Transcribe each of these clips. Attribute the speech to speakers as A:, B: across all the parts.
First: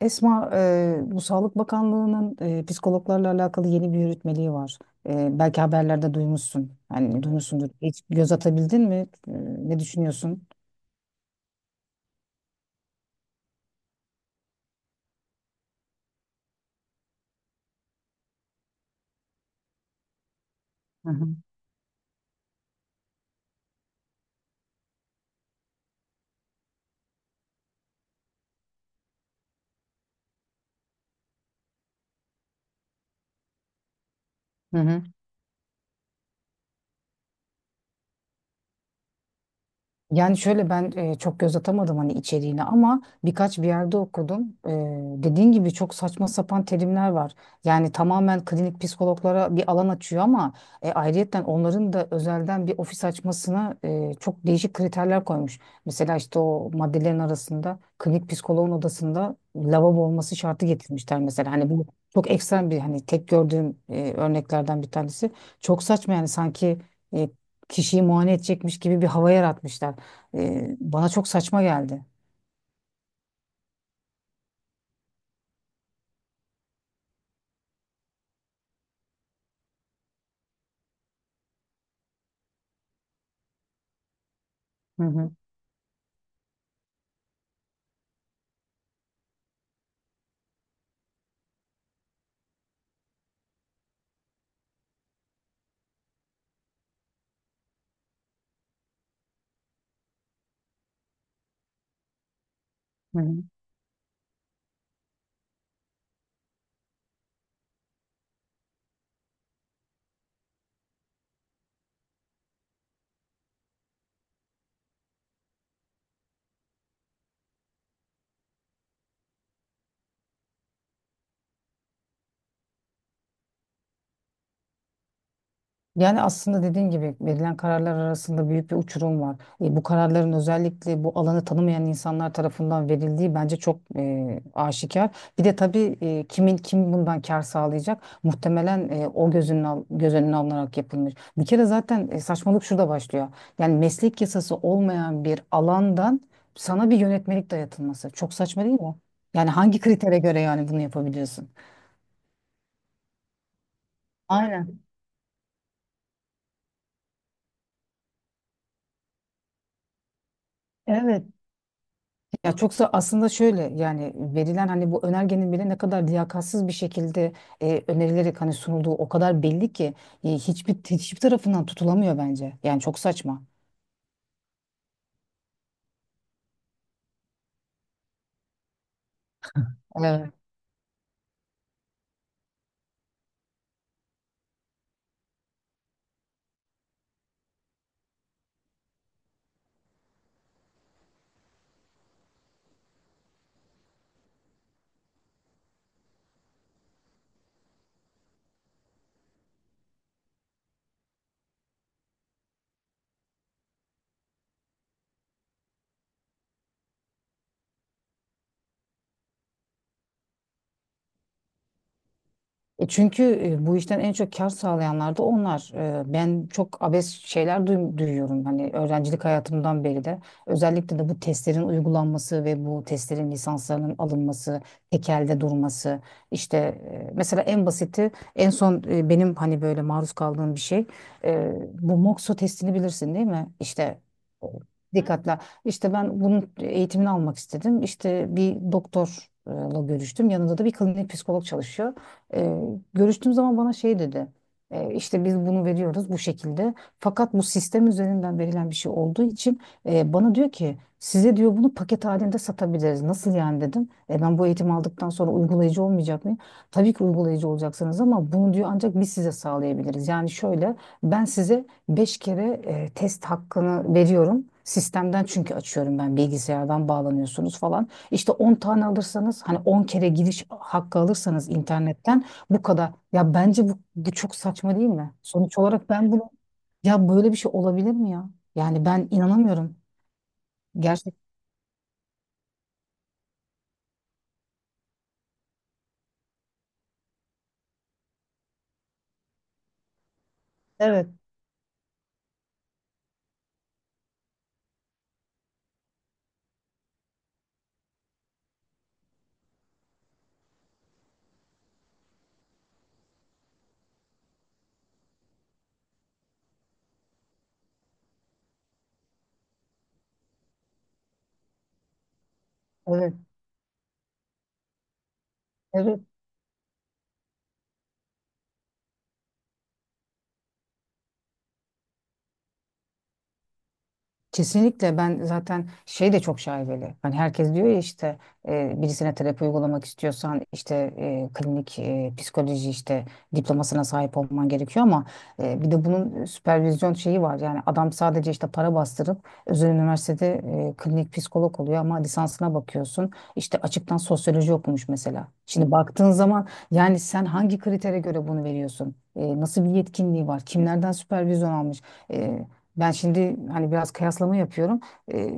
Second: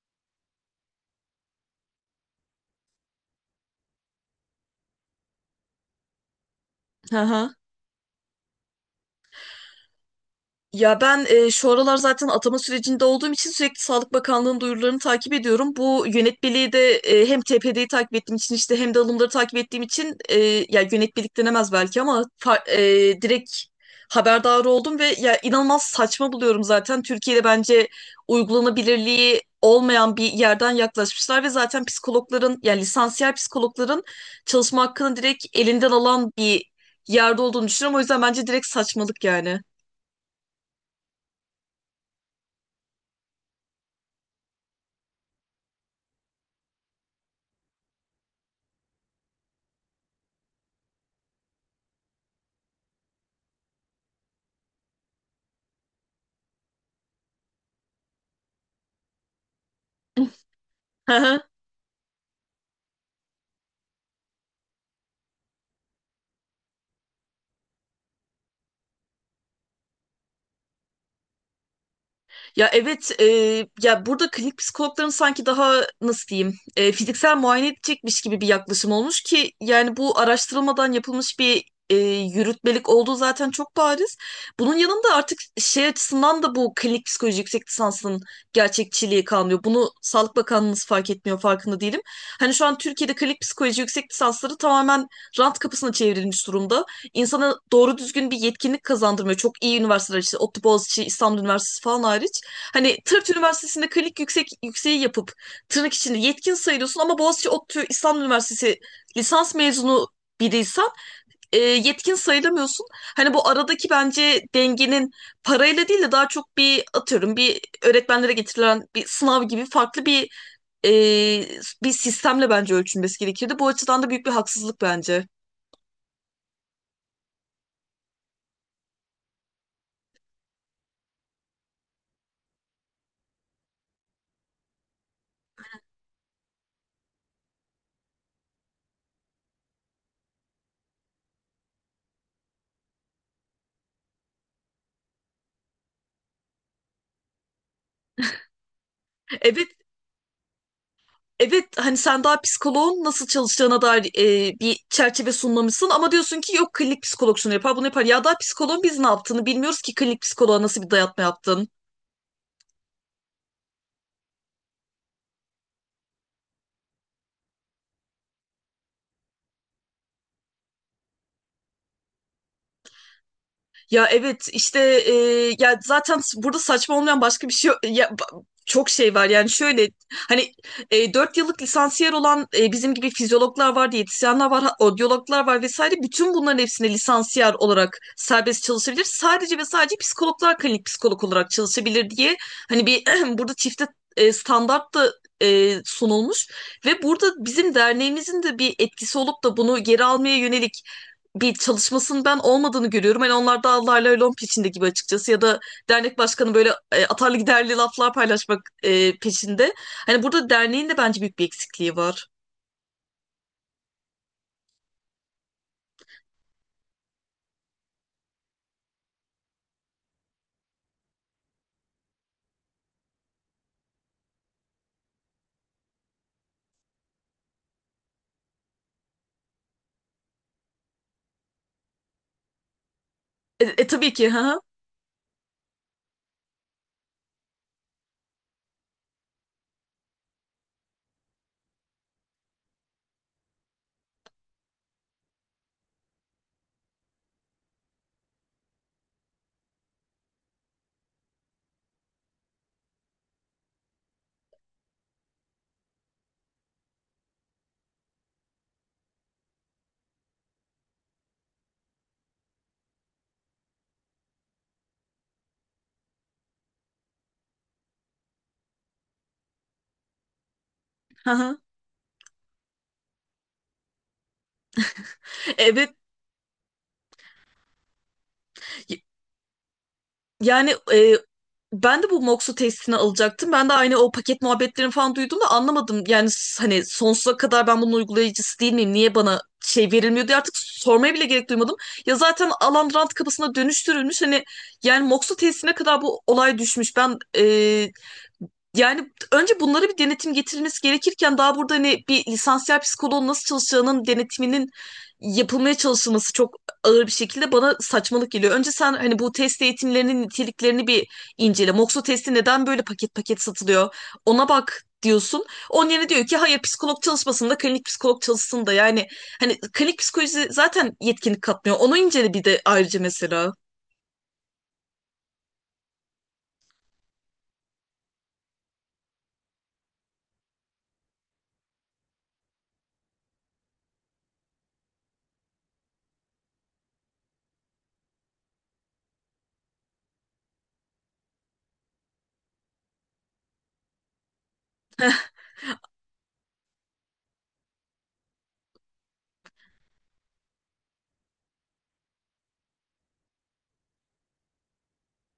A: Esma, bu Sağlık Bakanlığı'nın psikologlarla alakalı yeni bir yürütmeliği var. Belki haberlerde duymuşsun.
B: Hı
A: Yani
B: hı.
A: duymuşsundur. Hiç göz atabildin mi? E, Ne düşünüyorsun?
B: Ya ben şu aralar zaten atama sürecinde olduğum için sürekli Sağlık Bakanlığı'nın duyurularını takip ediyorum. Bu yönetmeliği de hem TPD'yi takip ettiğim için, işte hem de alımları takip ettiğim için ya,
A: Hı hı.
B: yönetmelik denemez belki ama direkt haberdar oldum ve ya inanılmaz saçma buluyorum zaten. Türkiye'de bence uygulanabilirliği olmayan bir yerden yaklaşmışlar ve zaten psikologların, yani lisansiyel psikologların
A: Hı
B: çalışma
A: hı.
B: hakkını direkt elinden alan bir yerde olduğunu düşünüyorum. O yüzden bence direkt saçmalık yani.
A: Yani şöyle ben çok göz atamadım hani içeriğine ama birkaç bir yerde okudum. Dediğin gibi çok saçma sapan terimler var. Yani tamamen klinik psikologlara bir alan açıyor ama ayrıyetten onların da özelden bir ofis açmasına çok değişik kriterler koymuş. Mesela işte o maddelerin arasında klinik psikoloğun odasında lavabo olması şartı
B: Hı
A: getirmişler
B: hı.
A: mesela. Hani bu çok ekstrem bir hani tek gördüğüm örneklerden bir tanesi. Çok saçma yani sanki e, kişiyi muayene edecekmiş gibi bir hava yaratmışlar. Bana çok saçma geldi.
B: Ya evet, ya burada klinik psikologların sanki daha nasıl diyeyim, fiziksel muayene edecekmiş gibi bir yaklaşım olmuş ki, yani bu araştırılmadan yapılmış bir e, yürütmelik olduğu zaten çok bariz. Bunun
A: Hı
B: yanında
A: hı,
B: artık şey açısından da bu klinik psikoloji yüksek lisansının gerçekçiliği kalmıyor. Bunu Sağlık Bakanlığımız fark etmiyor, farkında değilim. Hani şu an Türkiye'de klinik psikoloji yüksek lisansları tamamen rant kapısına çevrilmiş durumda, insana doğru düzgün bir yetkinlik kazandırmıyor. Çok iyi üniversiteler, işte ODTÜ, Boğaziçi, İstanbul Üniversitesi falan hariç. Hani
A: hı
B: Tırt
A: hı.
B: Üniversitesi'nde klinik yüksek yükseği yapıp tırnak içinde yetkin sayılıyorsun ama Boğaziçi, ODTÜ, İstanbul Üniversitesi lisans mezunu biriysen yetkin sayılamıyorsun. Hani bu aradaki bence dengenin parayla değil de daha çok, bir atıyorum, bir öğretmenlere getirilen bir sınav gibi farklı e, bir sistemle bence ölçülmesi gerekirdi. Bu açıdan da büyük bir haksızlık bence.
A: Yani aslında dediğin gibi verilen kararlar arasında büyük bir uçurum var. Bu kararların özellikle bu alanı tanımayan insanlar tarafından verildiği bence çok aşikar. Bir de tabii kim bundan kar sağlayacak? Muhtemelen o göz önüne alınarak yapılmış. Bir kere zaten saçmalık şurada başlıyor. Yani meslek yasası olmayan bir alandan sana bir yönetmelik dayatılması. Çok saçma değil mi? Yani
B: Evet,
A: hangi kritere göre yani bunu yapabiliyorsun?
B: evet, hani sen daha psikoloğun nasıl çalışacağına dair bir
A: Aynen.
B: çerçeve sunmamışsın ama diyorsun ki yok, klinik psikolog şunu yapar bunu yapar. Ya daha psikoloğun biz ne yaptığını bilmiyoruz ki klinik psikoloğa nasıl bir dayatma
A: Evet.
B: yaptın.
A: Ya çoksa aslında şöyle yani verilen hani bu önergenin bile ne kadar liyakatsız bir şekilde önerilerek hani sunulduğu o kadar belli ki hiçbir tarafından tutulamıyor bence. Yani çok saçma.
B: Ya evet, işte e, ya zaten burada saçma olmayan başka bir şey yok. Ya çok şey var, yani şöyle hani 4 yıllık lisansiyer olan bizim gibi fizyologlar var, diyetisyenler var, odyologlar var vesaire, bütün bunların hepsine lisansiyer olarak serbest çalışabilir. Sadece ve sadece psikologlar klinik psikolog olarak çalışabilir diye, hani bir burada çifte standart da sunulmuş ve burada bizim derneğimizin de bir etkisi olup da bunu geri almaya yönelik bir çalışmasının ben olmadığını görüyorum. Hani onlar da Allah'la lom peşinde gibi, açıkçası, ya da dernek başkanı böyle atarlı giderli laflar paylaşmak peşinde. Hani burada derneğin de bence büyük bir eksikliği var.
A: Çünkü bu işten en çok kar sağlayanlar da onlar. Ben çok abes şeyler duyuyorum. Hani öğrencilik hayatımdan beri de. Özellikle de bu testlerin uygulanması ve bu testlerin lisanslarının alınması, tekelde durması. İşte mesela en basiti, en son benim hani böyle maruz kaldığım bir şey. e, Bu MOXO testini bilirsin değil mi?
B: E, e,
A: İşte
B: tabii ki.
A: e,
B: Ha,
A: dikkatle. İşte ben bunun eğitimini almak istedim. İşte bir doktorla görüştüm. Yanında da bir klinik psikolog çalışıyor. Ee, Görüştüğüm zaman bana şey dedi. İşte biz bunu veriyoruz bu şekilde. Fakat bu sistem üzerinden verilen bir şey olduğu için bana diyor ki size diyor bunu paket halinde satabiliriz. Nasıl yani dedim. Ben bu eğitimi aldıktan sonra uygulayıcı olmayacak mıyım? Tabii ki uygulayıcı olacaksınız ama bunu diyor ancak biz size sağlayabiliriz. Yani şöyle ben size beş kere test hakkını veriyorum. Sistemden çünkü açıyorum ben bilgisayardan bağlanıyorsunuz falan. İşte 10 tane alırsanız hani 10 kere giriş hakkı
B: ha,
A: alırsanız
B: ha.
A: internetten bu kadar. Ya bence bu çok saçma değil mi? Sonuç olarak
B: Evet.
A: ben bunu ya böyle bir şey olabilir mi ya? Yani
B: y-
A: ben inanamıyorum.
B: Yani,
A: Gerçek.
B: ben de bu Moxu testini alacaktım. Ben de aynı o paket muhabbetlerini falan duydum da anlamadım. Yani hani sonsuza kadar ben bunun uygulayıcısı değil miyim? Niye bana şey verilmiyor diye artık
A: Evet,
B: sormaya bile gerek duymadım. Ya zaten alan rant kapısına dönüştürülmüş. Hani yani Moxu testine kadar bu olay düşmüş. Ben yani önce bunlara bir denetim getirilmesi gerekirken daha burada, hani bir lisansiyel psikoloğun nasıl çalışacağının denetiminin yapılmaya çalışılması çok ağır bir şekilde bana saçmalık geliyor. Önce sen hani bu test eğitimlerinin niteliklerini bir incele. Moxo testi neden böyle paket
A: evet,
B: paket satılıyor? Ona bak diyorsun. Onun
A: evet.
B: yerine diyor ki hayır, psikolog çalışmasın da klinik psikolog çalışsın da, yani hani klinik psikoloji zaten yetkinlik katmıyor. Onu incele bir de ayrıca mesela.
A: Kesinlikle ben zaten şey de çok şaibeli. Hani herkes diyor ya işte birisine terapi uygulamak istiyorsan işte klinik psikoloji işte diplomasına sahip olman gerekiyor ama bir de bunun süpervizyon şeyi var. Yani adam sadece işte para bastırıp özel üniversitede klinik psikolog oluyor ama lisansına bakıyorsun işte açıktan sosyoloji okumuş mesela. Şimdi baktığın zaman yani sen hangi kritere göre bunu veriyorsun? Nasıl bir yetkinliği var? Kimlerden süpervizyon almış? E, Ben şimdi hani biraz kıyaslama yapıyorum. Ee,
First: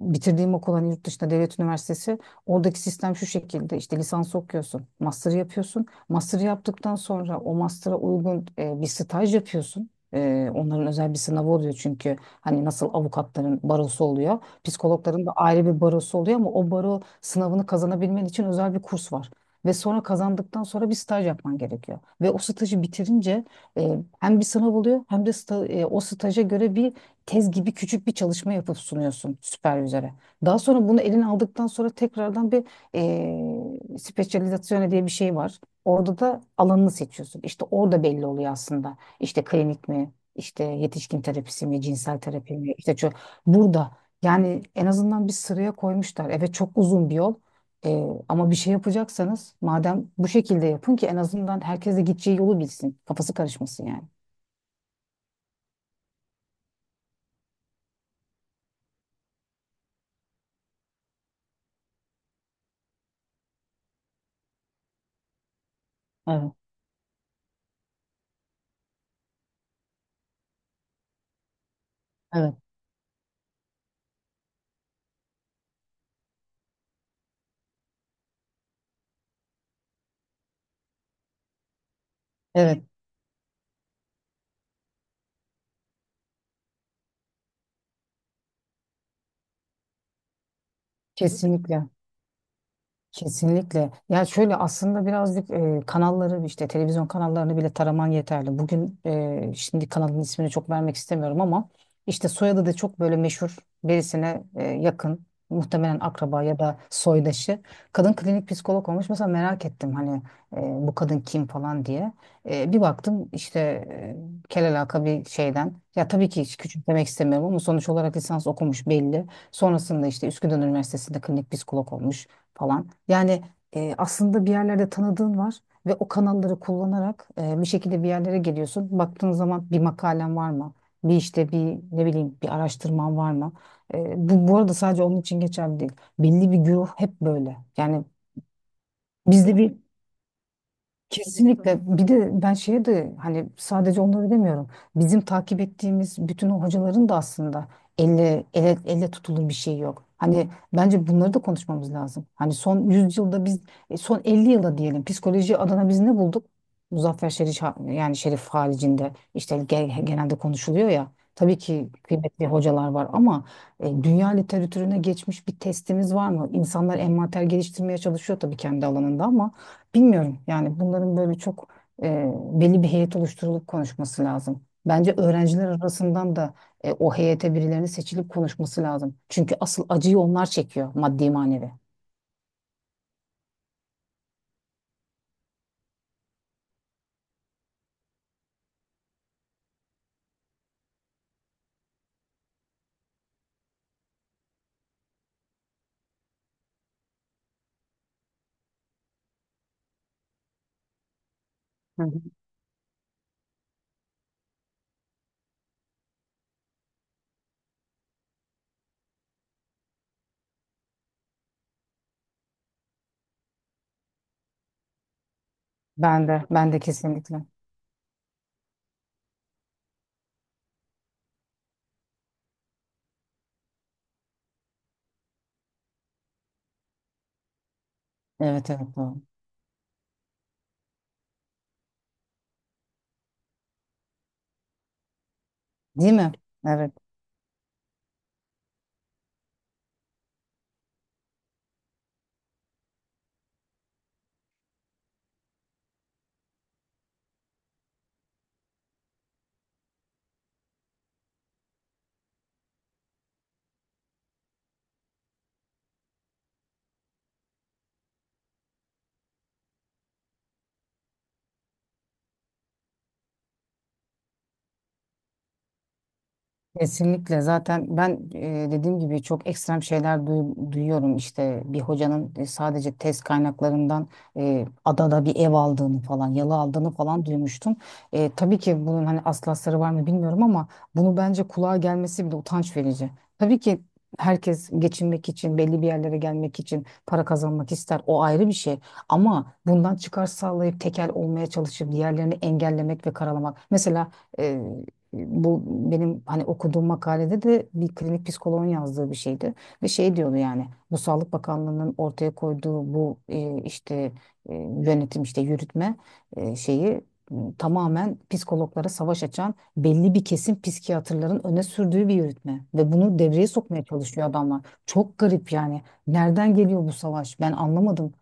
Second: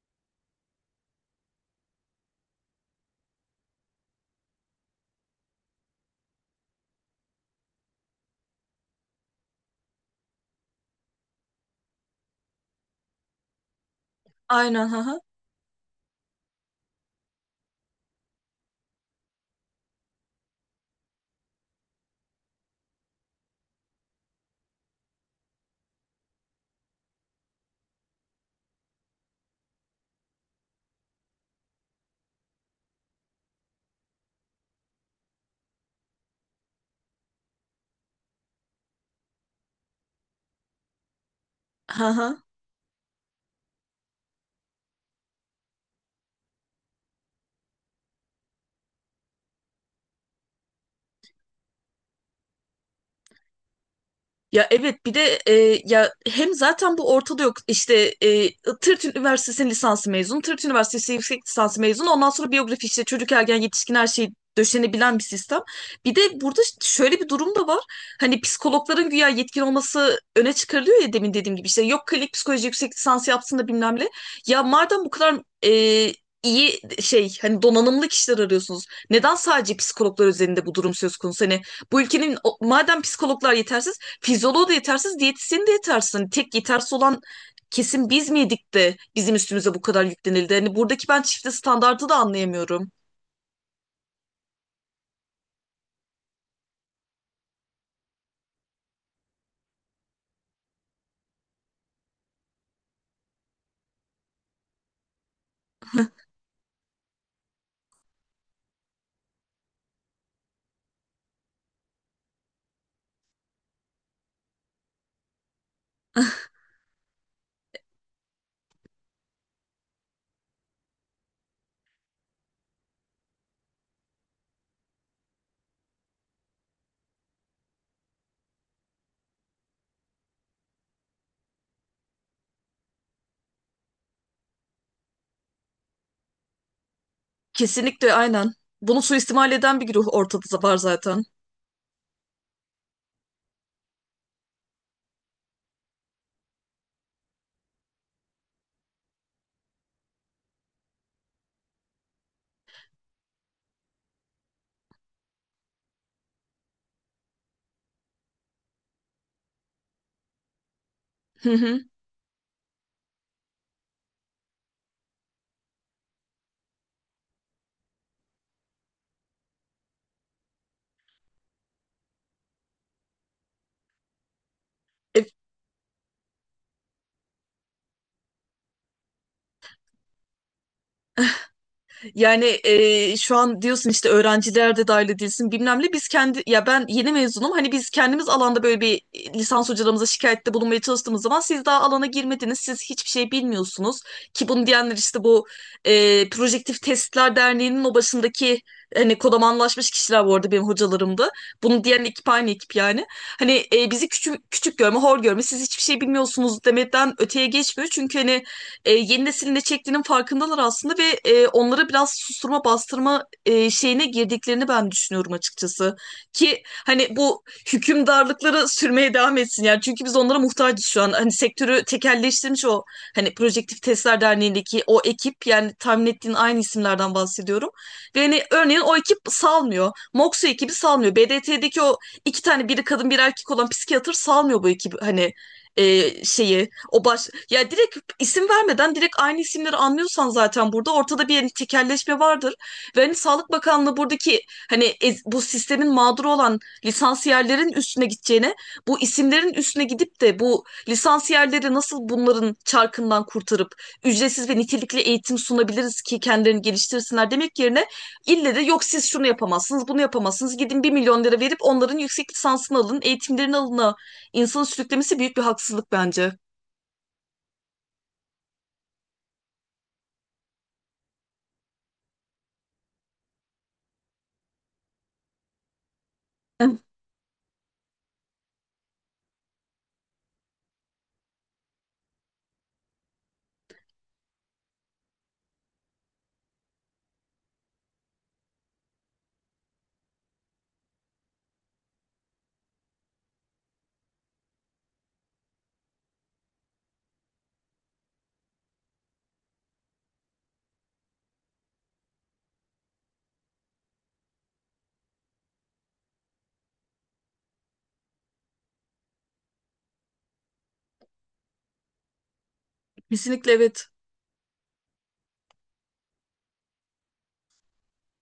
A: Bitirdiğim okul hani yurt dışında devlet üniversitesi. Oradaki sistem şu şekilde işte lisans okuyorsun, master yapıyorsun. Master yaptıktan sonra o master'a uygun bir staj yapıyorsun. Onların özel bir sınavı oluyor çünkü hani nasıl avukatların barosu oluyor,
B: Aynen, ha ha.
A: psikologların da ayrı bir barosu oluyor ama o baro sınavını kazanabilmen için özel bir kurs var. Ve sonra kazandıktan sonra bir staj yapman gerekiyor. Ve o stajı bitirince hem bir sınav oluyor hem de o staja göre bir tez gibi küçük bir çalışma yapıp sunuyorsun süpervizöre. Daha sonra bunu eline aldıktan sonra tekrardan bir specializzazione diye bir şey var. Orada da alanını seçiyorsun. İşte orada belli oluyor aslında. İşte klinik mi, işte yetişkin terapisi mi,
B: Ha
A: cinsel
B: ha.
A: terapi mi, burada yani en azından bir sıraya koymuşlar. Evet çok uzun bir yol, ama bir şey yapacaksanız madem bu şekilde yapın ki en azından herkes de gideceği yolu bilsin. Kafası karışmasın yani.
B: Ya evet, bir de ya hem zaten bu ortada yok, İşte Tırt Üniversitesi'nin lisansı mezunu, Tırt Üniversitesi yüksek lisansı mezunu, ondan sonra biyografi, işte çocuk, ergen, yetişkin, her şeyi döşenebilen bir sistem. Bir de
A: Evet,
B: burada şöyle bir durum da var, hani psikologların güya yetkin olması öne çıkarılıyor ya, demin dediğim gibi, işte yok, klinik
A: evet,
B: psikoloji yüksek lisans yapsın da bilmem ne. Ya madem bu kadar e, iyi şey, hani donanımlı kişiler arıyorsunuz, neden sadece psikologlar üzerinde bu durum söz konusu? Hani bu ülkenin
A: evet.
B: madem psikologlar yetersiz, fizyoloğu da yetersiz, diyetisyeni de yetersiz. Hani tek yetersiz olan kesin biz miydik de bizim üstümüze bu kadar yüklenildi? Hani buradaki ben çifte
A: Kesinlikle.
B: standardı da anlayamıyorum.
A: Kesinlikle. Ya şöyle aslında birazcık kanalları işte televizyon kanallarını bile taraman yeterli. Bugün şimdi kanalın ismini çok vermek istemiyorum ama işte soyadı da çok böyle meşhur birisine yakın muhtemelen akraba ya da soydaşı. Kadın klinik psikolog olmuş. Mesela merak ettim hani bu kadın kim falan diye. Bir baktım işte kelalaka bir şeyden. Ya tabii ki hiç küçümsemek istemiyorum ama sonuç olarak lisans okumuş belli. Sonrasında işte Üsküdar Üniversitesi'nde klinik psikolog olmuş falan. Yani aslında bir yerlerde tanıdığın var ve o kanalları kullanarak bir şekilde bir yerlere geliyorsun. Baktığın zaman bir makalen var mı? Bir işte bir ne bileyim bir araştırman var mı? Bu arada sadece onun için geçerli değil. Belli bir güruh hep böyle. Yani
B: Kesinlikle, aynen. Bunu suistimal
A: bizde bir.
B: eden bir güruh ortada var zaten.
A: Kesinlikle. Bir de ben şeye de hani sadece onları demiyorum. Bizim takip ettiğimiz bütün o hocaların da aslında elle tutulur bir şey yok. Hani bence bunları da konuşmamız lazım. Hani son 100 yılda biz son 50 yılda diyelim psikoloji adına biz ne bulduk? Muzaffer Şerif yani Şerif haricinde işte genelde konuşuluyor ya.
B: Hı
A: Tabii
B: hı.
A: ki kıymetli hocalar var ama dünya literatürüne geçmiş bir testimiz var mı? İnsanlar envanter geliştirmeye çalışıyor tabii kendi alanında ama bilmiyorum yani bunların böyle çok e, belli bir heyet oluşturulup konuşması lazım. Bence
B: E,
A: öğrenciler arasından da o heyete birilerinin seçilip konuşması lazım. Çünkü asıl acıyı onlar çekiyor maddi manevi.
B: Yani, şu an diyorsun işte öğrenciler de dahil edilsin bilmem ne. Biz kendi, ya ben yeni mezunum. Hani biz kendimiz alanda böyle bir lisans hocalarımıza şikayette bulunmaya çalıştığımız zaman siz daha alana girmediniz, siz hiçbir şey bilmiyorsunuz. Ki bunu diyenler, işte bu Projektif Testler Derneği'nin o başındaki hani kodamanlaşmış kişiler, bu arada benim hocalarımdı. Bunu
A: Hı
B: diyen
A: hı.
B: ekip aynı ekip yani. Hani bizi küçük küçük görme, hor görme, siz hiçbir şey bilmiyorsunuz demeden öteye geçmiyor. Çünkü hani yeni neslin ne çektiğinin farkındalar aslında ve onlara biraz susturma, bastırma şeyine girdiklerini ben düşünüyorum açıkçası.
A: Ben de
B: Ki
A: ben de
B: hani bu
A: kesinlikle.
B: hükümdarlıkları sürmeye devam etsin yani, çünkü biz onlara muhtacız şu an. Hani sektörü tekelleştirmiş o, hani Projektif Testler Derneği'ndeki o ekip, yani tahmin ettiğin aynı isimlerden bahsediyorum. Ve hani
A: Evet
B: örneğin o
A: evet
B: ekip
A: doğru.
B: salmıyor, Moxu ekibi salmıyor, BDT'deki o iki tane biri kadın bir erkek olan psikiyatr salmıyor bu ekibi, hani
A: Değil mi?
B: şeyi
A: Evet.
B: o baş, ya direkt isim vermeden direkt aynı isimleri anlıyorsan zaten burada ortada bir hani tekelleşme vardır. Ve hani Sağlık Bakanlığı buradaki hani bu sistemin mağduru olan lisansiyerlerin üstüne gideceğine, bu isimlerin üstüne gidip de bu lisansiyerleri nasıl bunların çarkından kurtarıp ücretsiz ve nitelikli eğitim sunabiliriz ki kendilerini geliştirsinler demek yerine, ille de yok siz şunu yapamazsınız bunu yapamazsınız, gidin bir milyon lira verip onların yüksek lisansını alın, eğitimlerini alın, insanı sürüklemesi büyük bir haksızlık bence.
A: Kesinlikle zaten ben dediğim gibi çok ekstrem şeyler duyuyorum işte bir hocanın sadece test kaynaklarından adada bir ev aldığını falan yalı aldığını falan duymuştum. Tabii ki bunun hani aslı var mı bilmiyorum ama bunu bence kulağa gelmesi bile utanç verici. Tabii ki herkes geçinmek için belli bir yerlere gelmek için para kazanmak ister o ayrı bir şey ama bundan çıkar sağlayıp tekel olmaya çalışıp diğerlerini engellemek ve karalamak. Mesela bu benim hani okuduğum makalede de bir klinik psikoloğun yazdığı bir şeydi. Ve şey diyordu yani bu Sağlık Bakanlığı'nın ortaya koyduğu bu işte yönetim işte yürütme şeyi tamamen psikologlara savaş açan belli bir kesim psikiyatrların öne sürdüğü bir yürütme. Ve bunu devreye
B: Kesinlikle,
A: sokmaya
B: evet.
A: çalışıyor adamlar. Çok garip yani. Nereden geliyor bu savaş? Ben anlamadım.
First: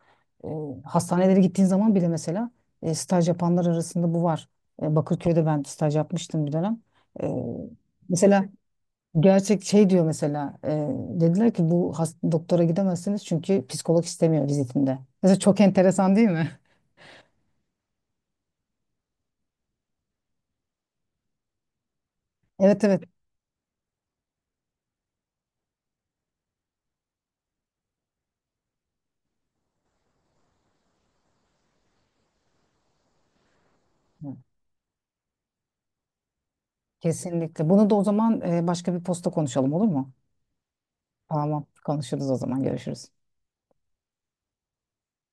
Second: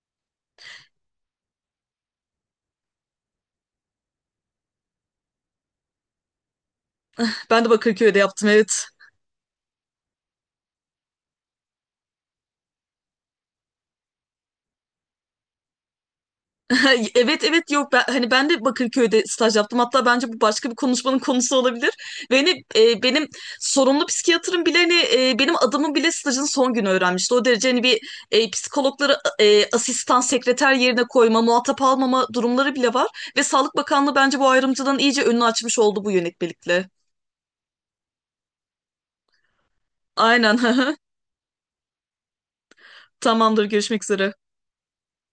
A: E, Hastanelere gittiğin zaman bile mesela staj yapanlar arasında bu var. Bakırköy'de ben staj yapmıştım bir dönem. Ee,
B: Ben de Bakırköy'de
A: Mesela
B: yaptım, evet.
A: gerçek şey diyor mesela dediler ki bu doktora gidemezsiniz çünkü psikolog istemiyor vizitinde. Mesela çok enteresan değil mi?
B: Evet, evet, yok ben, hani ben de Bakırköy'de staj yaptım. Hatta bence bu başka bir konuşmanın konusu olabilir. Ve hani,
A: Evet evet.
B: benim sorumlu psikiyatrım bile, hani, benim adımı bile stajın son günü öğrenmişti. O derece, hani bir psikologları asistan sekreter yerine koyma, muhatap almama durumları bile var. Ve Sağlık Bakanlığı bence bu ayrımcılığın iyice önünü açmış oldu bu yönetmelikle.
A: Kesinlikle. Bunu da o zaman başka bir posta konuşalım olur mu?
B: Aynen.
A: Tamam. Konuşuruz o zaman. Görüşürüz.
B: Tamamdır, görüşmek üzere.